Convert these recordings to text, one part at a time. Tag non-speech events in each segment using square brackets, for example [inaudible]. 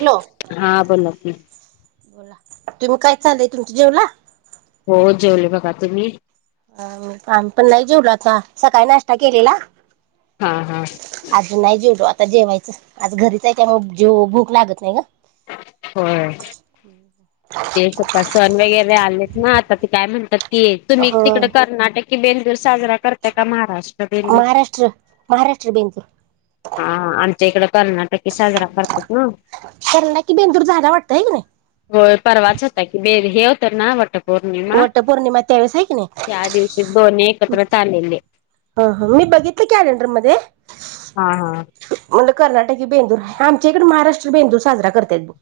Hello हा बलात बोला तुम्ही काय ांलय तुमच्या जेवला हो जेवले बघा तुम्ही अ म काम पण नाही जेवला आता सकाळी नाश्ता केलेला हा हा आजून नाही जरात ता जेवायचं आज घरीच आहे का म जेव भूक लागत नाही ग हम तेत सण वगैरे आलेत ना आता ते काय म्हणतात ती तुम्ही होय तिकडे कर्नाटककी बेंदूर साजरा करत का महाराष्ट्र ब महाराष्ट्र महाराष्ट्र बेंदूर हा इकड कर्नाटक साजरा करतात ना कारण ना की बेंदूर झाला वाटतं आहे की नाही हो पाचताकी बेर हेवतर ना वाटत पौर्णिमा वट पौर्णिमा त्यावेळेस आहे की नाही त्या दिवशी दोन् एकत्र चालेले ह ह मी बघितलं क टंडर मध्ये हा हा म्हण कर्नाटकी बेंदूर आमच्याकडे महाराष्ट्र बेंदूर साजरा करतत ब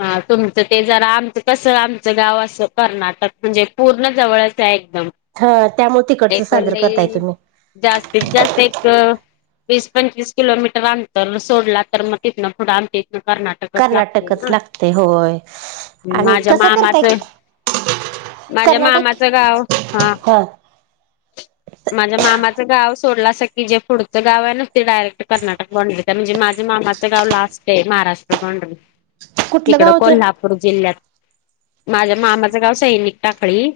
हा तुमचं ते जरा आमचं कस आमचं गाव असं कर्नाटक म्हणजे पूर्ण जवळचं आहे म हा त्यामुळे तिकडचं एक साजरं करताय मजली तुम्ही जास्तीत जास्त एक. वीस पंचवीस किलोमीटर आंतर सोडला तर मग तिथ ना पुढं आम कर्नाटकच लागते ना. ते होय आणि माझ्या कसं करताय? मामाचं माझ्या कर्नाटक मामाचं गाव हां हा माझ्या मामाचं गाव सोडल अस की जे पुढचं गाव आहे ना ते डायरेक्ट कर्नाटक बॉनड म्हणजे माझे मामाचं गाव लास्ट आहे. महाराष्ट्र [unintelligible] कुठलं तिकडं गाव ते कोल्हापूर जिल्ह्यात माझ्या मामाचं गाव सैनिक टाकळी.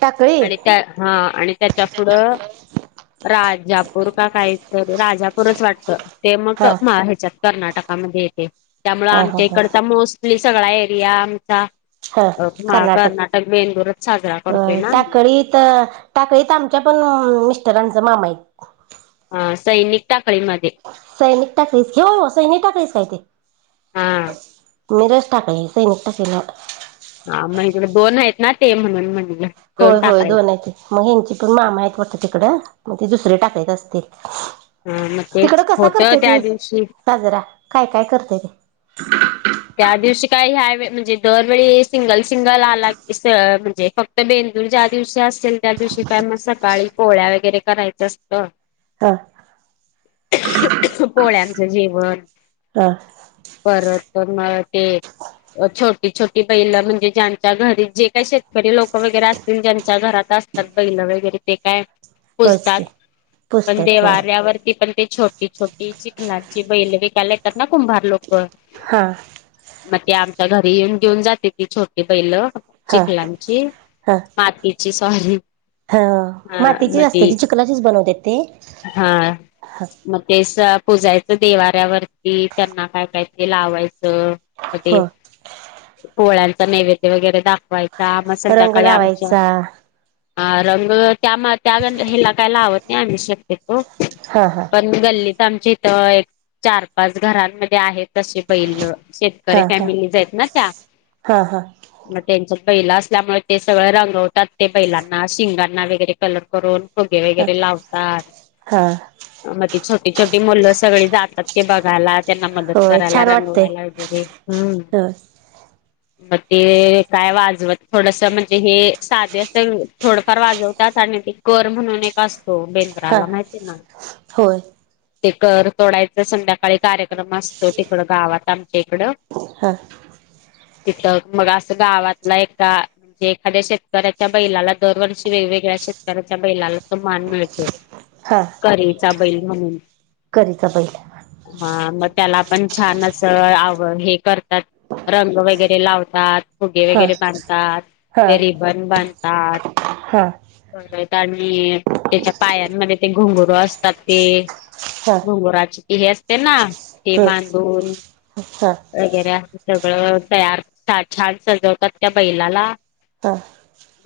टाकळी आणि त्या हा आणि त्याच्या पुुढं राजापूर का काहीतरी राजापूरच वाटत ते मग हा ह्याच्यात कर्नाटक येते त्यामुळे हा हा आमच्या हा इकड कली सगळा एरिया आमचा ह कर्नाटक बेंदूरच साजरा करतोय ना टाकळीत टाकळीत आमच्या पण मिस्टरांचा माम आहेत सैनिक टा सैनिक टाकेस घेऊ सैनिक टाकरेस काय ते हा मीरच टाक सैन त केला. हा मग त बोन आहेत ना ते म्हणून म्हण होय होय दोन मग ह्यांची पण मामा आहेत वात तिकडं मग ते दुसर टाकायत असतील. मग तिकडं तेच कसा होत करते त्या त दिवशी साजरा. काय काय करतेय ते. त्या दिवशी काय ह्या म्हणजे दरवेळी सिंगल सिंगल आला की म्हणजे. फक्त बेंदूर ज्या दिवशी असेल त्या दिवशी काय मग सकाळी पोळ्या वगैरे करायचं असतं. हा. पोळ्यांचं जेवण हा परत. तर मग ते छोटी छोटी बैला म्हणजे ज्यांच्या घरी जे काय शेत. री लोक वगैरे असतील ज्यांच्या घरात असतात बैल वगैरे ते काय. होयच पूजतात की पण पुजत्यात होय देवाऱ्यावरती पण. ते छोटी छोटी चिखलांची बैल विकायला येतात ना कुंभार लोक. हा. मग ते आमच्या घरी येऊन घेऊन जाते ती छोटी बैलं. हा चिखलांची मातीची सॉरी. हा हा मातीचीच मग असते ती चखलाचीच बनवतेेत. हा म्हणजे स. पुुजायचं देवाऱ्यावरती त्यांना काय काय ते लावायचं. ह पोळ्यांचा नैवेद्य वगैरे दाखवायचं. मग रंग संध्याकाळी आमच्या. लावायचा ह रंग त्या त्या हेला काय लावत नाही आ् शक तो. हा हा पण गल्ली तर आमच्या. एक चार पाच घरांमध्ये आहे ते बैल. शेतकरी हा हा फॅमिली आहेत ना त्या हा हा मग त्यांच्या बैला असल्यामुळे ते सगळ रंगवतात ते बैलांना शिंगांना वगैरे कलर करून. होगे वगैरे लावतात. हां. मग ती छोटी छोटी मुलं सगळे जातात की बघायलात. त्यांना मदत होय करारला छान रंग वाटते लावायला येरी हम्म. ह मग ते काय वाजवत थोडस म्हणजे हे साधे असं थोडंफार वाजवतात. ते कर म्हणून एक असतो हा बेलगराला माहिती ना. होय ते करतोडायचं संध्याकाळी कार्यक्रम असतो तिकड गावात आमच्या इकडं. हा. तिथं मग असं गावातला एका म्हणजे एखाद्या शेतकऱ्याच्या बैलाला दरवर्षी वे. वेवेगळ्या शेतकऱ्याच्या बैलाला तर मान मिळते करीचा बैल म्हणून. कीच पहिला. हा मग त्याला पण छान अस आव हे करतात रंग वगैरे लावतात. फुगे हा वगैरे बांधतात हा ते रिबन बांधतात. हा आणि त्याच्या पायांमध्ये ते घोंगुर असतात ते हा घोंगराचे हे असते ना ते ह बांधून हा हा वगैरे अस सग सगळं तयार छान सजवतात त्या बैलाला हा.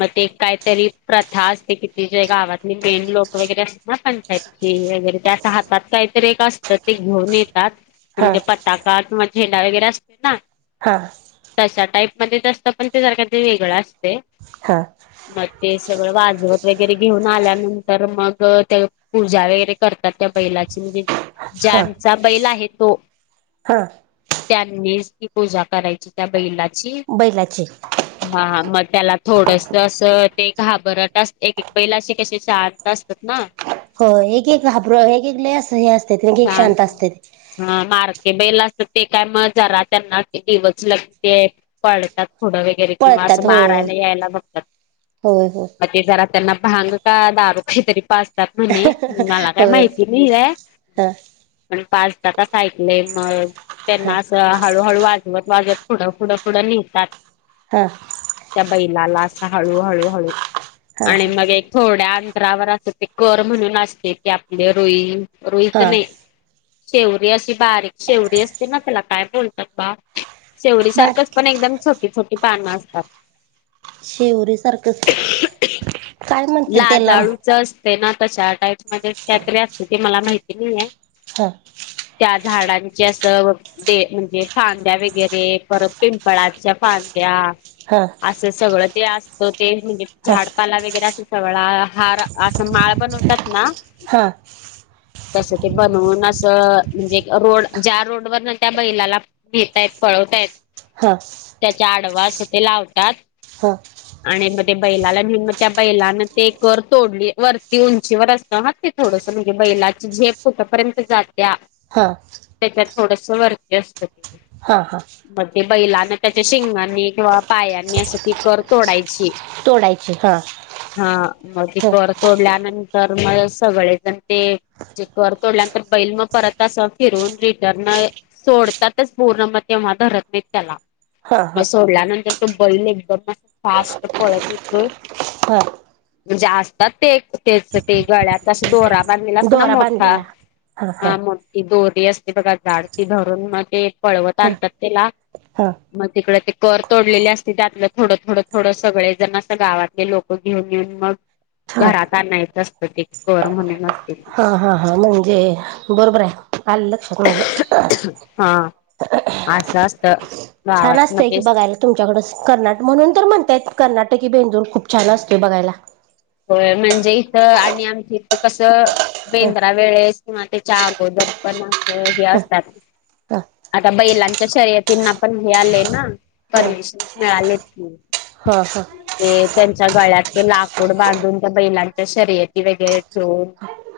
मग ते कायतरी प्रथा असते किती जे गावातली मेन लोक वगैरे अस ना पंचायतीची वगैरे त्याच्या हातात काहीतरी एक असतं ते घेऊन येत म्हणजे पटाका किंवा [unintelligible] वगैरे असते ना हा तश्या टाईप मध्ये असत पण ते सारख ते वेगळा असते हा मग ते सगळं वाज जवत वगैरे घेऊन आल्यानंतर मग ते पूजा वगैरे करतात त्या बैलाची म्हणजे ज्यांचा बैल आहे तो. हां त्यांनीच ती पूजा करायची त्या बैलाची बैलाची हां म त्याला थोडस असं ते घाबरट अस एक- एक बैलाशी कशी शांत असतात ना. हो एक -एक घाबर एक -एक लय अस हे असते एक- एक शांत असते एक -एक बैल असतात ते काय मग जरा त्यांना डिवचल ते पळतात. पुढ वगैरे किंवा असं पळतात हो मारायला यायला बघतात होय हो मग ते जरा त्यांना भांग का दारू काही तरी पाजतात म्हणे मला काय होय माहिती नाही का हा पाचतात अस‌ ऐकलाय मग हा त्यांना असं हळूहळू वाजत गाजवत ‌असं पुढं -पुढं -पुढ नेेतात ह [inaudible] झालं अस हळू -हळू -हळू हा आणि हा मग एक थोड्या जरावर असताय ते कर म्हणून असते ते आपले रोई- रोईच हा नाही शेवी अशी बारीक शेवडी असते ना त्याला काय बोलतात बा शेवडी सारखंच बारक पण एकदम छोटी- छोटी पानं असतात शेवरी सारखं [inaudible] काय म्हणते त्याला ते ना तशा टाईप मध्ये काहीतरी असते ते मला माहिती नाहीये हो [inaudible] झाडांचे असं म्हणजे फांद्या वगैरे परत पिंपळाच्या फांद्या हा असं सगळं ते असतं ते म्हणजे हा झाडपाला वगैरे अस सगळा हार असं माळ बनवतात ना हा [inaudible] कसं ते बनवून असं म्हणजे रोड ज्या रोडवरन ना त्या बैलाला भेटताय प हा त्याच्या [inaudible] आडवा लावतात हा आणि बैलाला मग त्या बैलान ते कर तोडली वरती उंचीवर असत ते थोडस म्हणजे बैला जेप कुठपर्यंत जात्या हा त्याच्यात थोडस वरती असतं हा -हा बैलांना त्याच्या शिंगांनी किंवा पायांनी असं ती कर तोडायची तोडायची हा [inaudible] हा मग ती ह कर तोडल्यानंतर तर [inaudible] मग सगळे जण ते जे कर तोडल्यानंतर बैल मग परत अस फिरून रिटर्न सोडतातच पूर्ण मग ते मग धरत नाहीत त्याला हा [inaudible] मग हा सोडल्यानंतर बैल एकदम अस फास्ट पळत येतोय हा म्हणजे असतात तेच ते गळ्यात दोरा बंधलेला पुन्हा दोरा मोठा बांधलेला हा मोठी दोरी असते बघा जाडती भरून मग ते पळवत हा आणतात त्याला हा [inaudible] मग तिकड ते कर तोडलेले असते त्यातलं थोडं- थोडं -थोडं सगळे जण असं गावातले लोक घेऊन येऊन मग हा घरात आणायचं असतं ते कर म्हणून असत ते हा -हा- हा म्हणजे बरोबर आहे आले लक्षात माज्या [inaudible] अस असत छान असतय की बघायला तुमच्याकड कर्नाटक म्हणून तर म्हणताय कर्नाटक की बेंदूल खूप छान असतो बघायला होय म्हणजे इथं आणि आमच्या इथ कसं ह बेंद्रा वेळेस किंवा ते अगोदरपण अस हे ह असतात ह [inaudible] आता बैलांच्या शर्यत त्यांना पण हे आले ना [inaudible] परमिशन मिळालेत की [inaudible] ह ह ह ते त्यांच्या गळ्यात ते लाख तोंड बांधून त्या बैलांच्या शर्यती वगैरे ठेवून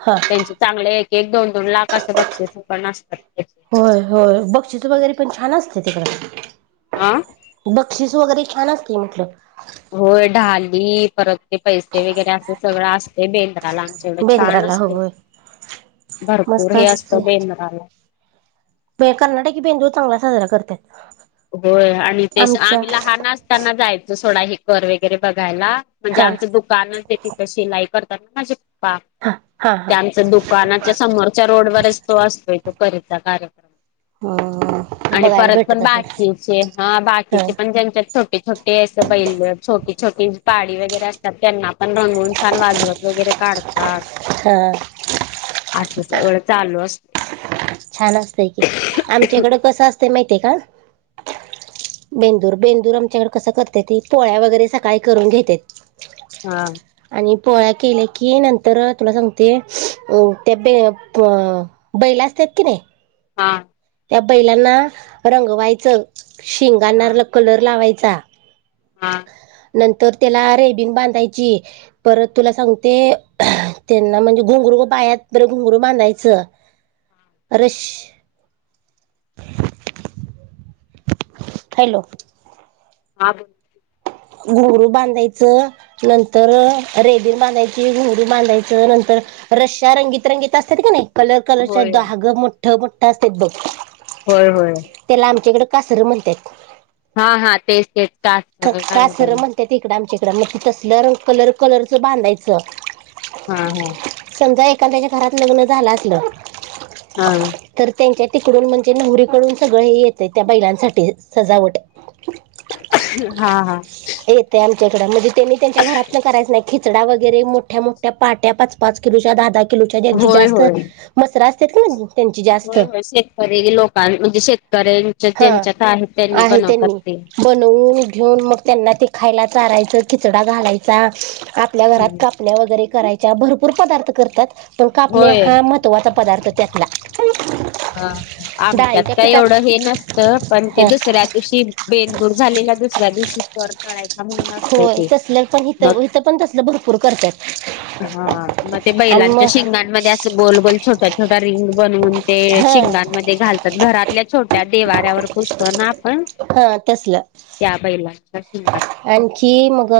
हा त्यांचे चांगले एक दोन -दोन लाख असं बक्षीस पण असतात त्याचे. होय -होय बक्षस वैगैरे पण छान असते [inaudible] तिकडे अ बक्षीस वगैरे छान असते म्हटल. होय, ढाली परत ते पैसे वगैरे असं सगळं असते बेल ला आमच्या एवढे छान बेंद्राला असते, होय भरपूर मस्त हे असत असते बेंद्रला. कर्नाटकी बेंदुर चांगला साजरा करतात. होय, आणि ते आमच्या आम्ही लहान असताना जायचो थोडा हे कर वगैरे बघायला. म्हणजे हा आमचं दुकानच आहे तिथं शिलाई करता माझे हा हा ते हा आमच्या दुकानाच्या समोरच्या रोड वरच तो असतोय. करीचा कार्यक्रम. हम, बघायला भेटत असल. कीचे हा बाकीचे पण ज्यांच्यात छोट छोटे छोटे अस बैल छोटी छोटी पाळी वगैर असतात त्यांना पण रंगून छान वाजवत वगैरे काढत हा, हा असं सगळं चालू असत. छान असतय की आमच्याकड कसं असत माहितीय का? बेंदूर, बेंदूर आमच्याकडे कसं करत्याती पोळ्या वगैरे सकाळी करून घेत्यात. हा. पोळ्या केल्या की नंतर तुला सांगते अ त्या ब बैलं असत्यात. हाय की नाय. हा. त्या बैलांना रंगवायचं, हा शिंगाणारला कलर लावायचा. हा. नंतर त्याला रेबीन बांधायची, परत तुला सांगते त्यांना म्हणजे घुंगु रू पायात बर घुंगरू बांधायचं रशी [inaudible] हॅलो. ह. घुंगरू बांधायचं, नंतर रेबीन बांधायची घुरू बांधायचं नंतर रश्या रंगीत-रंगीत असतात का नाही कलर कलरच्या होय धहाग मोठं मोठं असतात बघ. होय होय. त्याला आमच्याकडे कासरं म्हणतात. हा हा, तेच तेच. कास्तर कासरं काहीतरी. म्हणत्यात इकडं आमच्या इकडं, मग ते तसलं रंग कलर कलरच बांधायचं. हा हा. त्याच्या घरात लग्न झालं असलं हा तर त्यांच्यात तिकडून म्हणजे नवरीकडून सगळं येते त्या बैलांसाठी, सजावट. हा हा. येते आमच्याकडं म्हणजे त्यांनी त्यांच्या घरातच करायचं नाही. खिचडा वगैरे मोठ्या मोठ्या पाट्या पाच पाच किलोच्या. धा धा किलोच्या जेंची होय जास्त होय. म्हसरं असत त्यांची जास्त. होय होय शेतकरी लोकां म्हणजे शेतकऱ्यांच्या हा ज्यांच्यात आहेत त्यांनी आहे बनवतात त्यांनी ते. बनवून घेऊन मग त्यांना ते खायला चारायचं खिचडा घालायचा आपल्या घरात कापण्या वगैरे करायच्या भपूर पदार्थ करतात पण कापण्या होय हा महत्त्वाचा पदार्थ त्यातला. ह, आमच्यात डाळीच्या काय पिठात एवढं हे नसतं पण ते हा दुसऱ्या दिवशी बेनबूर झाले. दुसऱ्या दिवशी कर. तळायचा म्हणून असतं होय, ते. तसलं पण इथ मग इथं पण तसल भरपूर करत्यात. हा, मग ते बैलांच्या शेंगांमध्ये असं बोलबोल छोट्या छोट्या रिंग बनवून ते हां शिंगांमध्ये घालतात घरातल्या छोट्या देवाऱ्यावर पुोसतो ना आपण. हां त्या बैलांच्या शिंगात आणखी मग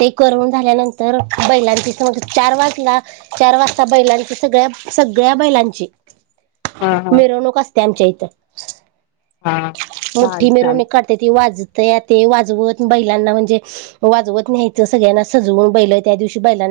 ते करून झांल्या नंतर तर बैलांची समज चार वाजला चार वाजता बैलांची सगळ्या सगळ्या बैलांची [inaudible] हा मिरवणूक असते आमच्या इथं. हा चाल मोठ्ठी चाल मिरवून काढते ती वाजते ते वाजवत बैलांना म्हणजे वाजवत नाहीयच सगळ्यांना सजवून बैल त्या दिवशी बैलांना